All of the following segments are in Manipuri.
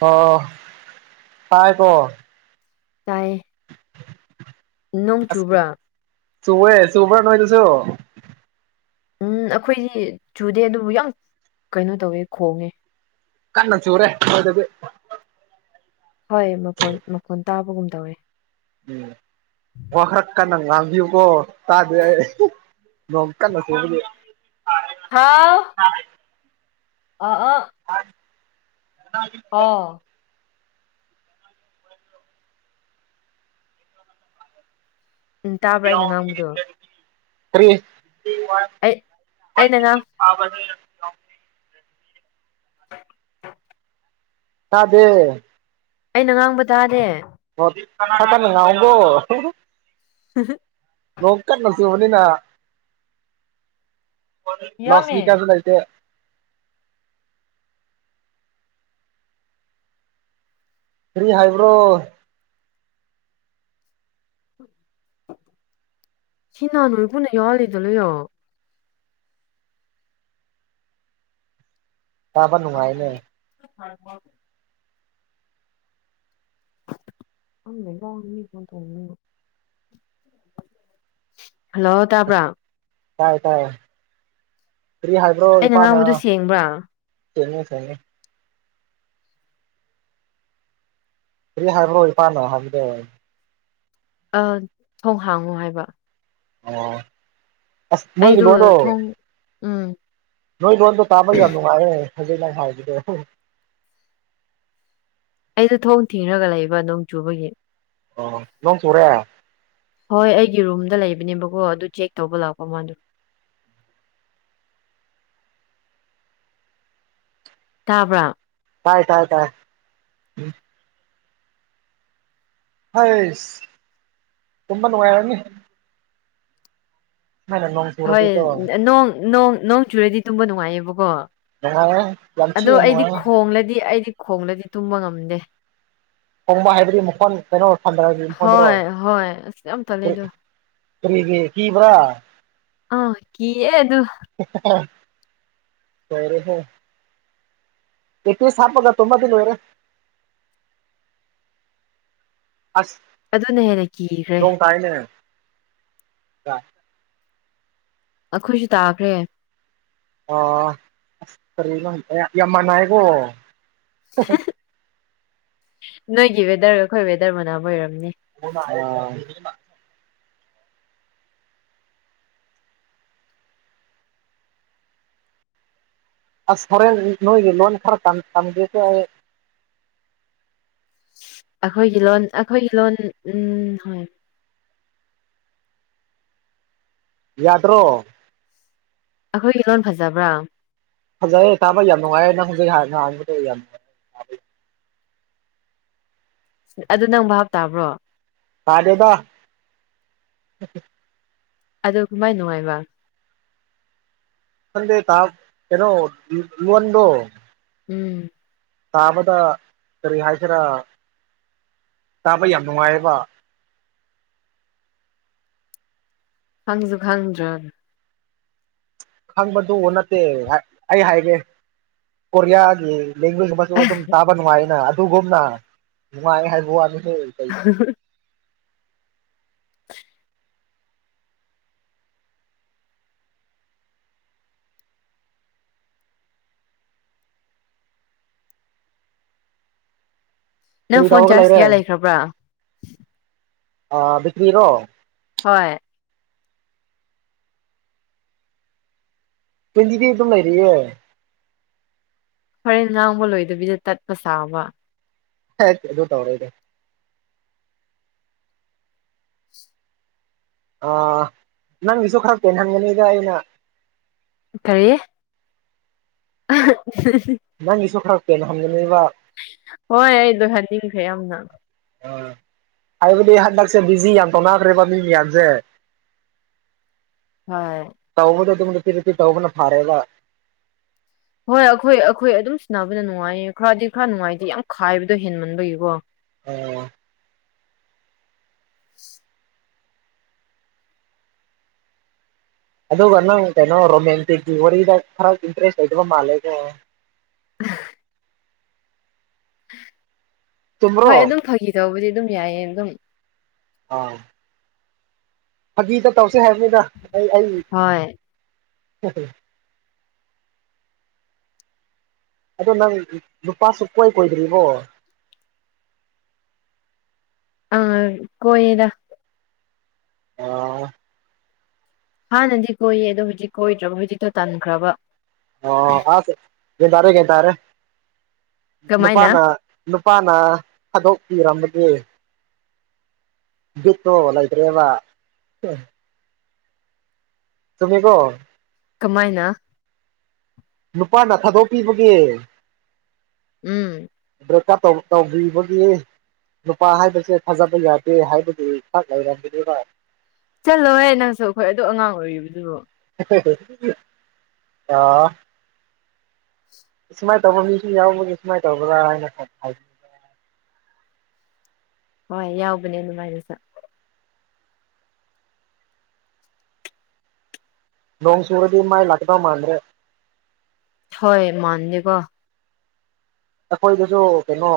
ꯑꯣ ꯇꯥꯏ ꯀꯣ꯫ ꯇꯥꯏꯌꯦ꯫ ꯅꯣꯡ ꯑꯁ ꯆꯨꯕ꯭ꯔꯥ꯫ ꯆꯨꯋꯦ ꯆꯨꯔꯕꯔ ꯅꯣꯏꯗꯨꯁꯨ꯫ ꯎꯝ ꯑꯩꯈꯣꯏꯗꯤ ꯆꯨꯗꯦ ꯑꯗꯨꯕꯨ ꯌꯥꯝ ꯀꯩꯅꯣ ꯇꯧꯋꯦ ꯈꯣꯡꯉꯦ꫰꫰ ꯀꯟꯅꯆꯨꯔꯦ ꯑꯈꯣꯏꯗꯗꯤ꯫ ꯍꯣꯏ ꯃꯄꯣꯟ ꯃꯈꯣꯟ ꯇꯥꯕꯒꯨꯝ ꯇꯧꯋꯦ꯫ ꯎꯝ ꯋꯥꯈꯔ ꯀꯟꯅ ꯉꯥꯡꯕꯤꯌꯨꯀꯣ ꯇꯥꯗ ꯃ ꯀꯅ ꯁꯕ ꯍꯥꯥꯎ ꯍ ꯑ ꯑꯥ ꯑ ꯑꯣ ꯎꯝ ꯇꯥꯕ꯭ꯔꯥ ꯑꯩꯅ ꯉꯥꯡꯕꯗꯣ ꯀ ꯑꯩ ꯑꯩꯅ ꯉꯥꯡ [unintelligible] ꯑꯥꯕꯅꯦ ꯇꯗꯦ꯫ ꯑꯩꯅ ꯉꯥꯡꯕ ꯇꯥꯗꯦ꯫ [unintelligible] [unintelligible] ꯅꯣꯛꯀꯥꯟꯅ ꯆꯨꯕꯅꯤꯅ꯫ ꯂꯥꯎꯠ ꯌꯥꯝꯃꯦ ꯏꯁꯄꯤꯀꯥꯔꯗꯤ ꯂꯩꯇꯦ꯫ ꯀꯔꯤ ꯍꯥꯏꯕ꯭ꯔꯣ꯫ [unintelligible] ꯇꯥꯕ ꯅꯨꯡꯉꯥꯏꯅꯦ [inaudible] ꯑ ꯃꯦꯒꯃꯤ ꯐ ꯇꯣꯡ ꯍꯜꯂꯣ ꯇꯕ꯭ꯔ ꯇꯥꯏ ꯇꯥꯏ ꯐ꯭ꯔꯤ ꯍꯥꯏꯗ꯭ꯔꯣ ꯑꯩꯅ ꯏꯄꯥ ꯅ ꯉꯥꯡꯕꯗꯨ ꯁꯦꯡꯕ꯭ꯔꯥ ꯁꯦꯝꯦꯡꯅꯤ ꯁꯦꯡꯅꯤ ꯀꯔꯤ ꯍꯥꯏꯕ꯭ꯔꯣ ꯏꯄꯥꯅ ꯍꯥꯏꯕꯗ ꯑ ꯊꯣꯡ ꯍꯥꯡꯉꯨ ꯍꯥꯏꯕ ꯑꯣ ꯑꯁ ꯑꯩꯗꯣ ꯅꯣꯏꯒꯗꯣ ꯊꯣꯡ ꯎꯝ ꯅꯣꯏ ꯂꯣꯟꯗꯣ ꯇꯥꯕ ꯌꯥꯝ ꯅꯨꯡꯉꯥꯏꯔꯦ ꯍꯧꯖꯤꯛ ꯅ ꯍꯥꯏꯕꯗ ꯑꯩꯗꯣ ꯊꯣꯡ ꯊꯤꯔꯒ ꯂꯩꯕ ꯅꯣꯡ ꯆꯨꯕꯒꯤ ꯑꯣ ꯅꯪ ꯆꯣꯔꯦ ꯍꯣꯏ ꯑꯩꯒꯤ ꯔꯨꯝꯗ ꯂꯩꯕꯅꯦꯕꯀꯣ ꯑꯗꯨ ꯆꯦꯛ ꯇꯧꯕ ꯂꯥꯛꯄ ꯃꯗ ꯇꯥꯕ꯭ꯔꯥ ꯍꯥꯏꯥꯏ ꯇꯣꯏꯥꯏ ꯇ ꯍꯣꯏꯁ ꯇꯨꯝꯃ ꯅꯨꯡꯉꯥꯏꯔꯅꯤ ꯃ ꯍꯣꯏ ꯅꯣꯡ ꯅꯣꯡ ꯅꯣꯡ ꯆꯨꯔꯗꯤ ꯇꯨꯝꯕ ꯅꯨꯡꯉꯥꯏꯌꯦꯕꯀꯣ ꯅꯨꯡꯉꯥꯏꯌꯦ ꯌꯥꯝ ꯑꯣ ꯊꯤꯅ ꯑꯩꯗꯤ ꯅꯨꯡꯉꯥꯏꯌꯦ ꯈꯣꯡꯂꯗꯤ ꯑꯩꯗꯤ ꯈꯣꯡꯂꯗꯤ ꯇꯨꯝꯕ ꯉꯝꯗꯦ ꯍꯣꯡꯕ ꯍꯥꯏꯕꯗꯤ ꯃꯈꯣꯟ ꯀꯩꯅꯣ ꯊꯟꯗꯔꯗꯤ ꯃꯈꯣꯟꯗꯨꯔꯣ ꯍꯣꯏ ꯍꯣꯏ ꯑꯁ ꯌꯥꯝ ꯇꯜꯂꯦ ꯑꯗꯣ ꯔꯤꯒ ꯀ ꯚ꯭ꯔꯥ ꯑ ꯀꯑꯦ ꯑꯗꯨ ꯑꯗꯨ ꯁꯔꯦ ꯍ ꯑꯦꯠꯇꯤꯁ ꯁꯥꯄꯒ ꯇꯣꯝꯕꯗꯤꯤꯟ ꯑꯣꯏꯔꯦ ꯑꯗꯨꯅ ꯍꯦꯟꯅ ꯀꯤꯈ꯭ꯔꯦ ꯑꯁꯣꯡ ꯇꯥꯏꯅꯦ ꯑꯩꯈꯣꯏꯁꯨ ꯇꯥꯈ꯭ꯔꯦ ꯑ ꯑꯁ ꯀꯔꯤꯅ ꯌꯥꯝ ꯃꯥꯟꯅꯏꯀꯣ ꯅꯣꯏꯒꯤ ꯋꯦꯗꯔꯒ ꯑꯩꯈꯣꯏ ꯋꯦꯗꯔ ꯃꯅꯥꯝ ꯑꯣꯏꯔꯝꯅꯤ ꯃ ꯑꯁ ꯈꯔꯦꯟ ꯅꯣꯏꯒꯤ ꯂꯣꯟ ꯈꯔ ꯇꯝꯒꯦꯁꯦ ꯑꯩ ꯑꯩꯈꯣꯏꯒꯤ ꯂꯣꯟ ꯑꯩꯈꯣꯏꯒꯤ ꯂꯣꯟ ꯎꯝ ꯍꯣꯏ ꯌꯥꯗ꯭ꯔꯣ ꯑꯩꯈꯣꯏꯒꯤ ꯂꯣꯟ ꯐꯖꯕ꯭ꯔꯥ ꯐꯖꯩꯦ ꯇꯥꯕ ꯌꯥꯝ ꯅꯨꯡꯉꯥꯏꯌꯦ ꯅꯪ ꯍꯧꯖꯤꯛ ꯍꯥꯟꯅꯍꯥꯡꯥꯟꯕꯗꯣ ꯌꯥꯝ ꯑꯗꯨ ꯅꯪ ꯕꯞ ꯇꯥꯕ꯭ꯔꯣ ꯇꯥꯗꯦꯗ ꯑꯗꯨ ꯀꯃꯥꯏ ꯅꯨꯡꯉꯥꯏꯕ ꯈꯟꯗꯦ ꯇꯥꯝ ꯀꯩꯅꯣ ꯂꯣ ꯂꯣꯟꯗꯣ ꯎꯝ ꯇꯥꯕꯗ ꯀꯔꯤ ꯍꯥꯏꯒꯦꯔꯥ ꯇꯥꯕ ꯌꯥꯝ ꯅꯨꯡꯉꯥꯏꯌꯦꯕ ꯈꯪꯁꯨ ꯈꯪꯗ꯭ꯔ ꯈꯪꯕꯗꯨ ꯅꯠꯇꯦ ꯑ ꯑꯩ ꯍꯥꯏꯒꯦ ꯀꯣꯔꯤꯌꯥꯒꯤ ꯂꯦꯡꯒ꯭ꯋꯦꯖ ꯑꯃꯁꯨ ꯑꯗꯨꯝ ꯇꯥꯕ ꯅꯨꯡꯉꯥꯏꯅ ꯑꯗꯨꯒꯨꯝꯅ ꯅꯨꯡꯉꯥꯏ ꯍꯥꯏꯕ ꯋꯥꯅꯤꯁꯦ ꯀꯩ [inaudible] ꯅꯪ ꯀꯔꯤ ꯐꯣꯟ ꯇꯧꯔꯒ ꯆꯥꯔꯖ ꯂꯩꯔꯦ ꯀꯌꯥ ꯂꯩꯈ꯭ꯔꯕ꯭ꯔꯥ ꯕꯤꯀ꯭ꯔꯤꯔꯣ ꯍꯣꯏ ꯇ꯭ꯋꯦꯟꯤ ꯐꯤ ꯑꯗꯨꯝ ꯂꯩꯔꯤꯑꯌꯦ ꯍꯣꯔꯦꯟ ꯉꯥꯡꯕ ꯂꯣꯏꯗꯕꯤꯗ ꯇꯠꯄ ꯁꯥꯕ ꯍꯥꯏ ꯗ ꯇꯔꯦꯗꯣ ꯑ ꯅꯪꯒꯤꯁꯨ ꯈꯔ ꯄꯦꯟꯍꯟꯒꯅꯤꯗ ꯑꯩꯅ ꯀꯔꯤ [unintelligible] ꯅꯪꯒꯤꯁꯨ ꯈꯔ ꯄꯦꯟꯍꯟꯒꯅꯦꯕ ꯍꯣꯏ ꯑꯩ ꯂꯣꯢꯍꯟꯅꯤꯡꯈ꯭ꯔꯦ ꯌꯥꯝꯅ ꯑ ꯍꯥꯏꯕꯗꯤ ꯍꯟꯗꯛꯁꯦ ꯕꯤꯖꯤ ꯌꯥꯝ ꯇꯧꯅꯈ꯭ꯔꯦꯕ ꯃꯤ ꯃꯌꯥꯝꯁꯦ [inaudible] ꯍꯣꯏ ꯇꯧꯕꯗꯣ ꯑꯗꯨꯝ ꯅꯨꯇꯤ ꯅꯨꯇꯤ ꯇꯧꯕꯅ ꯐꯥꯔꯦꯕ ꯍꯣꯏ ꯑꯩꯈꯣꯏ ꯑꯩꯈꯣꯏ ꯑꯗꯨꯝ ꯁꯥꯟꯅꯕꯅ ꯅꯨꯡꯉꯥꯏꯌꯦ ꯈꯔꯗꯤ ꯈꯔ ꯅꯨꯡꯉꯥꯏꯇꯦ ꯌꯥꯝ ꯈꯥꯏꯕꯗꯣ ꯍꯦꯟꯃꯟꯕꯒꯤꯀꯣ ꯑꯝ ꯑꯗꯨꯒ ꯅꯪ ꯀꯩꯅꯣ ꯔꯣꯃꯦꯟꯇꯤꯛꯀꯤ ꯋꯥꯔꯤꯗ ꯈꯔ ꯏꯟꯇꯔꯦꯁ ꯂꯩꯗꯕ ꯃꯥꯜꯂꯦ ꯀꯣ [unintelligible] ꯍ ꯍꯣꯏ ꯆꯨꯝꯕ꯭ꯔꯣ ꯑꯗꯨꯝ ꯐꯒꯤ ꯇꯧꯕꯗꯤ ꯑꯗꯨꯝ ꯌꯥꯏꯌꯦ ꯑꯗꯨꯝ ꯑꯥ ꯐꯥꯒꯤꯗ ꯇꯧꯁꯦ ꯍꯥꯏꯕꯅꯤꯗ ꯑꯩ ꯍꯣꯏ ꯑꯩ [unintelligible] ꯑꯗꯣ ꯅꯪ ꯅꯨꯨꯄꯥ ꯁꯨꯀꯣꯏ ꯀꯣꯏꯗ꯭ꯔꯤꯕꯣ ꯑꯥ ꯀꯣꯏꯌꯦꯗ ꯑꯥ ꯍꯥꯟꯅꯗꯤ ꯀꯣꯏꯌꯦ ꯑꯗꯣ ꯍꯧꯖꯤꯛ ꯀꯣꯏꯗ꯭ꯔꯕ ꯍꯧꯖꯤꯛꯇꯣ ꯇꯟꯈ꯭ꯔꯕ꯫ ꯑꯣ ꯑꯗ ꯒ꯭ꯌꯥꯟꯇꯥꯔꯦ ꯒ꯭ꯌꯥꯟꯇꯔꯦ ꯀꯃꯥꯏꯅ ꯅꯨꯄꯥꯅ ꯅꯨꯄꯥꯅ ꯊꯥꯗꯣꯛꯄꯤꯔꯝꯕꯒꯦ ꯕꯤꯠꯇꯣ ꯂꯩꯇ꯭ꯔꯦꯕ ꯍꯨꯝ ꯆꯨꯃꯦꯀꯣ꯫ ꯀꯃꯥꯏꯅ ꯅꯨꯄꯥꯅ ꯊꯥꯗꯣꯛꯄꯤꯕꯒꯤ ꯎꯝ꯫ ꯕ꯭ꯔꯦꯛꯀꯞ ꯇꯧꯕꯤ ꯇꯧꯕꯤꯕꯒꯤ ꯅꯨꯄꯥ ꯍꯥꯏꯕꯁꯦ ꯊꯥꯖꯕ ꯌꯥꯗꯦ ꯍꯥꯏꯕꯗꯨ ꯈꯛ ꯂꯩꯔꯝꯃꯤꯅꯦꯕ ꯆꯠꯂꯣꯍꯦ ꯅꯪꯁꯨ ꯑꯩꯈꯣꯏ ꯑꯗꯨꯛ ꯑꯉꯥꯡ ꯑꯣꯏꯔꯤꯕꯗꯨꯕꯨ꯫ [unintelligible] ꯑꯥ꯫ ꯁꯨꯃꯥꯏ ꯇꯧꯕ ꯃꯤꯁꯨ ꯌꯥꯎꯕꯒꯤ ꯁꯨꯃꯥꯏ ꯇꯧꯕ꯭ꯔꯥ ꯍꯥꯏꯅ [unintelligible] ꯍꯣꯏ ꯌꯥꯎꯕꯅꯦ ꯑꯗꯨꯃꯥꯏꯅ [unintelligible] ꯅꯣꯡ ꯁꯆꯨꯔꯗꯤ ꯃꯥꯏ ꯂꯛꯀꯗꯧ ꯃꯥꯥꯟꯗ꯭ꯔꯦ ꯍꯣꯏ ꯃꯥꯟꯗꯦ ꯀꯣ ꯑꯩꯈꯣꯏꯗꯁꯨ ꯀꯩꯅꯣ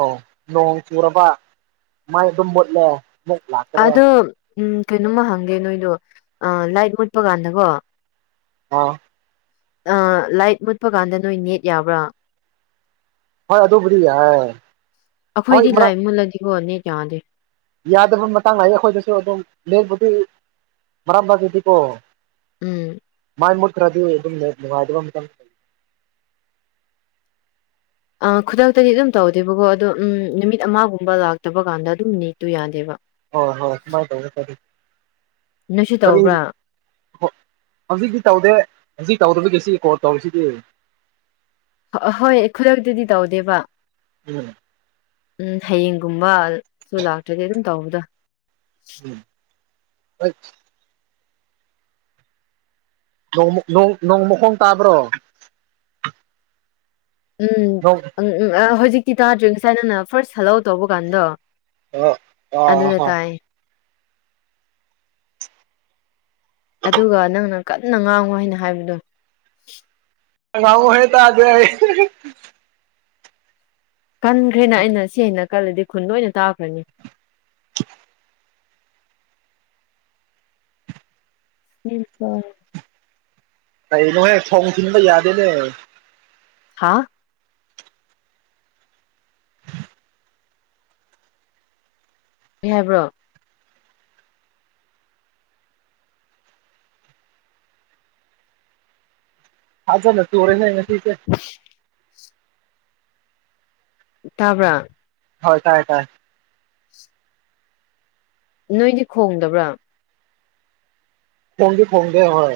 ꯅꯣꯡ ꯆꯨꯔꯕ ꯃꯩ ꯑꯗꯨꯝ ꯃꯨꯠꯂꯦ ꯑꯃꯨꯛ ꯂꯥꯛ꯫ ꯑꯗꯣ ꯎꯝ ꯀꯩꯅꯣꯝꯃ ꯍꯪꯒꯦ ꯅꯣꯏꯗꯣ ꯑ ꯂꯥꯏꯠ ꯃꯨꯠꯄ ꯀꯥꯟꯗꯀꯣ ꯑꯥ꯫ ꯑ ꯂꯥꯏꯠ ꯃꯨꯠꯄ ꯀꯥꯟꯗ ꯅꯣꯏ ꯅꯦꯠ ꯌꯥꯕ꯭ꯔꯥ ꯍꯣꯏ ꯑꯗꯨꯕꯨ ꯑꯩꯈꯣꯏꯗꯤ ꯂꯥꯏ ꯃꯨꯜꯂꯗꯤ ꯍꯣꯠꯅꯦ ꯌꯥꯗꯗꯤ ꯌꯥꯗꯕ ꯃꯇꯥꯡ ꯂꯥꯛꯑꯦ ꯑꯩꯈꯣꯏꯗꯁꯨ ꯑꯗꯨꯝ ꯂꯦꯡꯕꯨꯗꯤ ꯃꯔꯥꯡ ꯃꯔꯥꯏꯒꯤꯗꯤꯀꯣ ꯎꯝ ꯃꯥꯏ ꯃꯨꯠꯈ꯭ꯔꯗꯤ ꯑꯗꯨꯝ ꯅꯦꯠ ꯅꯨꯅꯥꯏꯇꯕ [unintelligible] ꯑ ꯈꯨꯗꯛꯇꯗꯤ ꯑꯗꯨꯝ ꯇꯧꯗꯦꯕꯀꯣ ꯑꯗꯣ ꯎꯝ ꯅꯨꯃꯤꯠ ꯑꯃꯒꯨꯝꯕ ꯂꯥꯛꯇꯕ ꯀꯥꯟꯗ ꯑꯗꯨꯝ ꯃꯤꯅꯤꯠꯇꯨ ꯌꯥꯗꯦꯕ ꯍ ꯍꯣꯏ ꯁꯃꯥꯏ ꯇꯧ ꯐꯔꯤ ꯅꯣꯏꯁꯨ ꯀꯔꯤ ꯇꯧꯕ꯭ꯔꯥ ꯍꯣ ꯍꯧꯖꯤꯛꯇꯤ ꯇꯧꯗꯦ ꯍꯧꯖꯤꯛ ꯇꯧꯔꯤꯕꯒꯤꯁꯤ ꯀꯣꯜ ꯇꯧꯔꯤꯁꯤꯗꯤ ꯑꯍꯣꯏ ꯈꯨꯗꯛꯇꯗꯤ ꯇꯧꯗꯦꯕ ꯎꯝ ꯎꯝ ꯍꯌꯦꯡꯒꯨꯝꯕ ꯁꯨ ꯂꯥꯛꯇ꯭ꯔꯗꯤ ꯑꯗꯨꯝ ꯇꯧꯕꯗꯣ ꯎꯝ [inaudible] ꯅꯣꯡ ꯃꯈꯣꯡ ꯇꯥꯕ꯭ꯔꯣ ꯎꯝ ꯅꯣꯡ ꯑꯝ ꯎꯝ ꯑ ꯍꯧꯖꯤꯛꯇꯤ ꯇꯥꯗ꯭ꯔꯤ ꯉꯁꯥꯏ ꯅꯪꯅ ꯐꯥꯔꯁ ꯍꯜꯂꯣ ꯇꯧꯕ ꯀꯥꯟꯗꯣ꯫ ꯑꯣ ꯑ ꯑ ꯑꯗꯨꯗ ꯍ ꯇꯥꯏ ꯑꯗꯨꯒ ꯅꯪꯅ ꯀꯟꯅ ꯉꯥꯡꯉꯣ ꯍꯥꯏꯅ ꯍꯥꯏꯕꯗꯣ ꯉꯥꯎ ꯍꯦ ꯇꯥꯖꯦ꯫ ꯀꯟꯈ꯭ꯔꯦꯅ ꯑꯩꯅ ꯁꯤ ꯑꯩꯅ ꯀꯜꯂꯗꯤ ꯈꯨꯟ ꯂꯣꯏ ꯑꯣꯏꯅ ꯇꯥꯈ꯭ꯔꯅꯤ ꯍꯁꯨ ꯀꯩꯅꯣꯍꯦ ꯊꯣꯡ ꯊꯤꯟꯕ ꯌꯥꯗꯦꯅꯦ꯫ ꯍꯥꯥ ꯑꯦ ꯍꯥꯏꯕ꯭ꯔꯣ꯫ ꯍꯥꯖꯅ ꯇꯔꯦꯁ ꯉ ꯁꯤꯦ ꯍ ꯇꯥꯕ꯭ꯔꯥ꯫ ꯍꯣꯏ ꯇꯥꯏꯦ ꯇꯥꯏ ꯅꯣꯏꯗꯤ ꯈꯣꯡꯗꯕ꯭ꯔꯥ ꯍꯣꯡ ꯐꯣꯡꯒꯦ ꯍꯣꯏ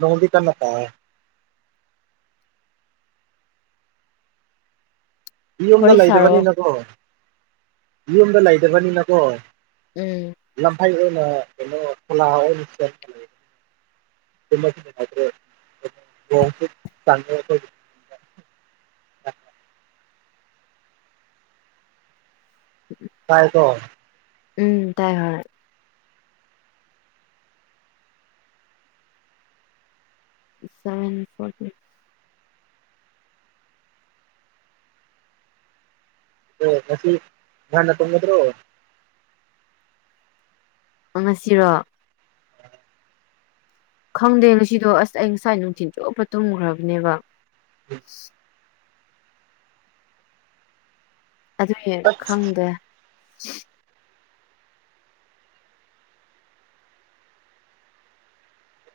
ꯂꯣꯡꯗꯤ ꯀꯅꯆꯥ ꯌꯨꯝꯗ ꯋꯥꯔꯤ ꯁꯥꯔꯣ ꯂꯩꯗꯕꯅꯤꯅꯀꯣ ꯌꯨꯝꯗ ꯂꯩꯗꯕꯅꯤꯅꯀꯣ꯫ ꯎꯝ꯫ ꯂꯝꯐꯩ ꯑꯣꯏꯅ ꯀꯩꯅꯣ ꯈꯣꯂꯥ [inaudible] [unintelligible] [unintelligible] ꯀꯥꯏ ꯀꯣ ꯎꯝ ꯇꯥꯏ ꯍꯔꯦ ꯁꯚꯦꯟ ꯐꯣꯔꯇꯤ ꯑꯣ ꯃꯁꯤꯁꯤ ꯅ ꯇꯉꯗ꯭ꯔꯣ ꯉꯁꯤꯔꯣ ꯈꯪꯗꯦ ꯉꯁꯤꯗꯣ ꯑꯁ ꯑꯩ ꯉꯁꯥꯏ ꯅꯨꯡꯊꯤꯟ ꯆꯨꯞꯄ ꯇꯨꯝꯈ꯭ꯔꯕꯅꯦꯕ꯫ ꯎꯝ ꯑꯗꯨꯒꯤ ꯑꯁ ꯈꯪꯗꯦ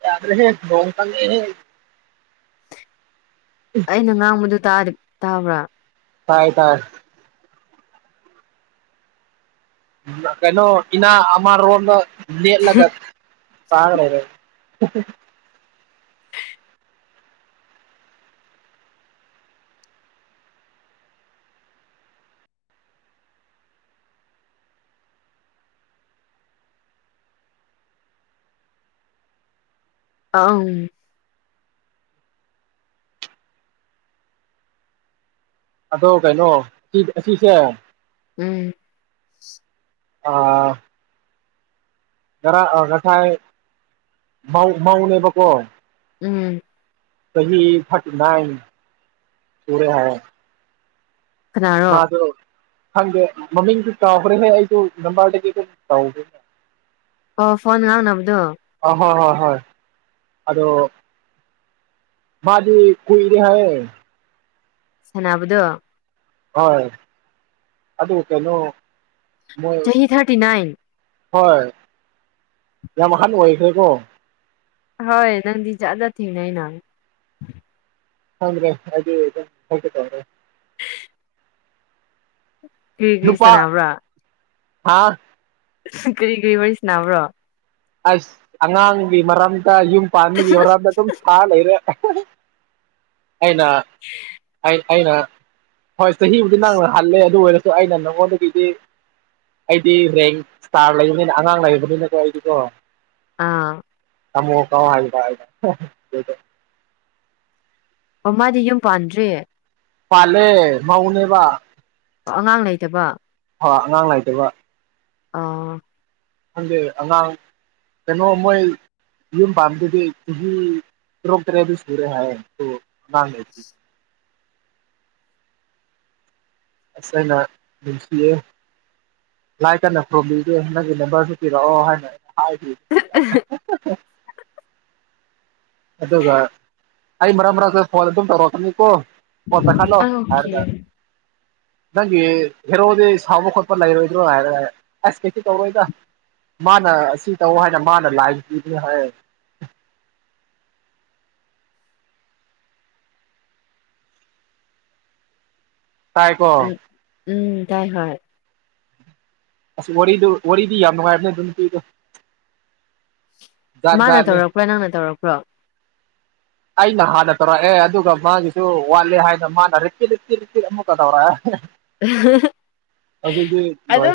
ꯌꯥꯗ꯭ꯔꯦ ꯍꯦ ꯂꯣꯟ ꯐ ꯑꯩꯅ ꯉꯥꯡꯕꯗꯨ ꯇꯗꯤ ꯇꯥꯕ꯭ꯔꯥ ꯇꯥꯏ ꯇꯥꯏ ꯀꯩꯅꯣ ꯏꯅꯥ ꯑꯥꯡ ꯔꯣꯟꯗ ꯅ ꯂ ꯆꯥꯒꯗꯥꯎꯂꯦ ꯑꯥꯎ ꯑꯗꯣ ꯀꯩꯅꯣ ꯑꯁꯤꯁꯦ ꯎꯝ ꯑ ꯔ ꯉꯁꯥꯏ ꯃꯧꯅꯦꯕꯀꯣ ꯎꯝ꯫ ꯀ ꯆꯍꯤ ꯐꯏ ꯄꯔꯦ ꯍꯥꯏ ꯀꯅꯥꯔꯣ ꯃꯥꯗꯣ ꯈꯪꯗꯦ ꯃꯃꯤꯡꯗꯨ ꯀꯥꯎꯈ꯭ꯔꯦꯍꯦ ꯑꯩꯁꯨ ꯅꯝꯕꯔꯗꯒꯤ ꯑꯗꯨꯝ ꯇꯧꯒꯦ꯫ ꯑꯣ ꯐꯣꯟ ꯉꯥꯡꯅꯕꯗꯣ ꯑ ꯍꯣꯏ ꯍꯣꯏ ꯍꯣꯏ ꯑꯗꯣ꯫ ꯃꯥꯗꯤ ꯀꯨꯏꯔꯦ ꯍꯥꯏꯌꯦ꯫ ꯁꯅꯥꯕꯗꯣ ꯍꯣꯏ ꯑꯗꯨ ꯀꯩꯅꯣ꯫ ꯃꯣꯏ ꯆꯍꯤ ꯊꯥꯔꯇꯤ ꯅꯥꯏꯟ꯫ ꯍꯣꯏ ꯌꯥꯝ ꯃꯈꯜ ꯑꯣꯏꯈ꯭ꯔꯦꯀꯣ ꯍꯣꯏ ꯅꯪꯗꯤ ꯆꯥꯅ ꯊꯦꯡꯅꯩ ꯅꯪ ꯍꯗ꯭ꯔꯦ ꯑꯗꯨ ꯍ꯭ꯔꯦ ꯀ꯭ꯔꯤ ꯀ꯭ꯔꯤ ꯁꯥꯟꯅꯕ꯭ꯔꯥ꯫ ꯍꯥꯥ ꯀꯔꯤ ꯀꯔꯤ ꯋꯥꯔꯤꯁꯤꯅꯥꯕ꯭ꯔꯣ ꯑꯁ ꯑꯉꯥꯡꯒꯤ ꯃꯔꯝꯗ ꯌꯨꯝ ꯄꯥꯟꯕꯒꯤ ꯃꯔꯝꯗ ꯑꯗꯨꯝ ꯁꯥ ꯂꯩꯔꯦ꯫ ꯑꯩꯅ ꯑꯩ꯫ ꯑꯩꯅ ꯍꯣꯏ ꯆꯍꯤꯕꯨꯗꯤ ꯅꯪꯅ ꯍꯜꯂꯦ ꯑꯗꯨ ꯑꯣꯏꯔꯁꯨ ꯑꯩꯅ ꯅꯪꯉꯣꯟꯗꯒꯤꯗꯤ ꯑꯩꯗꯤ ꯔꯦꯡ ꯏꯁꯇꯥꯔ ꯂꯩꯕꯅꯤꯅ ꯑꯉꯥꯡ ꯂꯩꯔꯕꯅꯤꯅꯀꯣ ꯑꯩꯗꯤꯀꯣ ꯑꯥ ꯁꯃꯨ ꯍꯥꯏꯗ ꯍꯥꯏ ꯑꯣ ꯃꯥꯗꯤ ꯌꯨꯝ ꯄꯥꯟꯗ꯭ꯔꯤ ꯄꯥꯂꯦ ꯃꯥꯎꯅꯦꯕ꯫ ꯑꯣ ꯑꯉꯥꯡ ꯂꯩꯇꯕ ꯍꯣꯏ ꯑꯉꯥꯡ ꯅꯥꯏꯇꯕ ꯑꯥ꯫ ꯈꯪꯗꯦ ꯑꯉꯥꯡ ꯀꯩꯅꯣ ꯃꯣꯏ꯫ ꯌꯨꯝ ꯄꯥꯟꯗꯤꯗꯤꯦ ꯀꯒꯤ ꯔꯣꯛ ꯇꯔꯦꯗꯤ ꯁꯨꯔꯦ ꯍꯥꯏ ꯉꯥꯡ ꯂꯩ ꯑꯁ ꯑꯩꯅ ꯅꯨꯡꯁꯤꯌꯦ꯫ ꯂꯥꯏ ꯀꯟꯅ ꯈꯨꯔꯨꯝꯕꯤꯒꯦ ꯅꯪꯒꯤ ꯅꯝꯕꯔꯁꯨ ꯄꯤꯔꯛꯑꯣ ꯍꯥꯏꯅ ꯑꯩꯅ ꯍꯥꯏ ꯑꯗꯨꯒ ꯑꯩ ꯃꯔ ꯃꯔꯔꯁꯦ ꯐꯣꯟ ꯑꯗꯨꯝ ꯇꯧꯔꯣꯀꯅꯤꯀꯣ ꯐꯗ ꯈꯂꯣ ꯑꯣꯀꯦ ꯍꯥꯏꯔꯀ ꯅꯪꯒꯤ ꯍꯦꯔꯣꯗꯤ ꯁꯥꯎꯕ ꯈꯣꯠꯄ ꯂꯩꯔꯣꯏꯗ꯭ꯔꯣ ꯍꯥꯏꯔꯒ ꯑꯁ ꯀꯩꯁꯨ ꯇꯧꯔꯣꯏꯗ ꯃꯥꯅ ꯑꯁꯤ ꯇꯧ ꯍꯥꯏꯅ ꯃꯥꯅ ꯂꯥꯏ ꯄꯤꯕꯅꯤ ꯍꯥꯏ ꯇꯥꯏꯀꯣ ꯎꯝ ꯇꯥꯏ ꯍ ꯑꯁ ꯋꯥꯔꯤꯗ ꯋꯥꯔꯤꯗꯤ ꯌꯥꯝ ꯅꯨꯡꯉꯥꯏꯕꯅꯦ ꯑꯗꯨ ꯅꯨꯄꯤꯗꯣ ꯖꯥꯠ ꯃꯥꯅ ꯖꯥꯠꯅꯤ ꯇꯧꯔꯛꯄ꯭ꯔꯣ ꯅꯪꯅ ꯇꯧꯔꯛꯄ꯭ꯔꯣ ꯑꯩꯅ ꯍꯥꯟꯅ ꯇꯧꯔꯛꯑꯦ ꯑꯗꯨꯒ ꯃꯥꯒꯤꯁꯨ ꯋꯥꯠꯂꯦ ꯍꯥꯏꯅ ꯃꯥꯅ ꯔꯤꯄꯤꯠ ꯔꯤꯄꯤꯠ ꯔꯤꯄꯤꯠ ꯑꯃꯨꯛꯀ ꯇꯧꯔꯛꯑꯦ꯫ ꯎꯝ ꯑꯗꯨꯗꯤ ꯂꯣꯏ꯫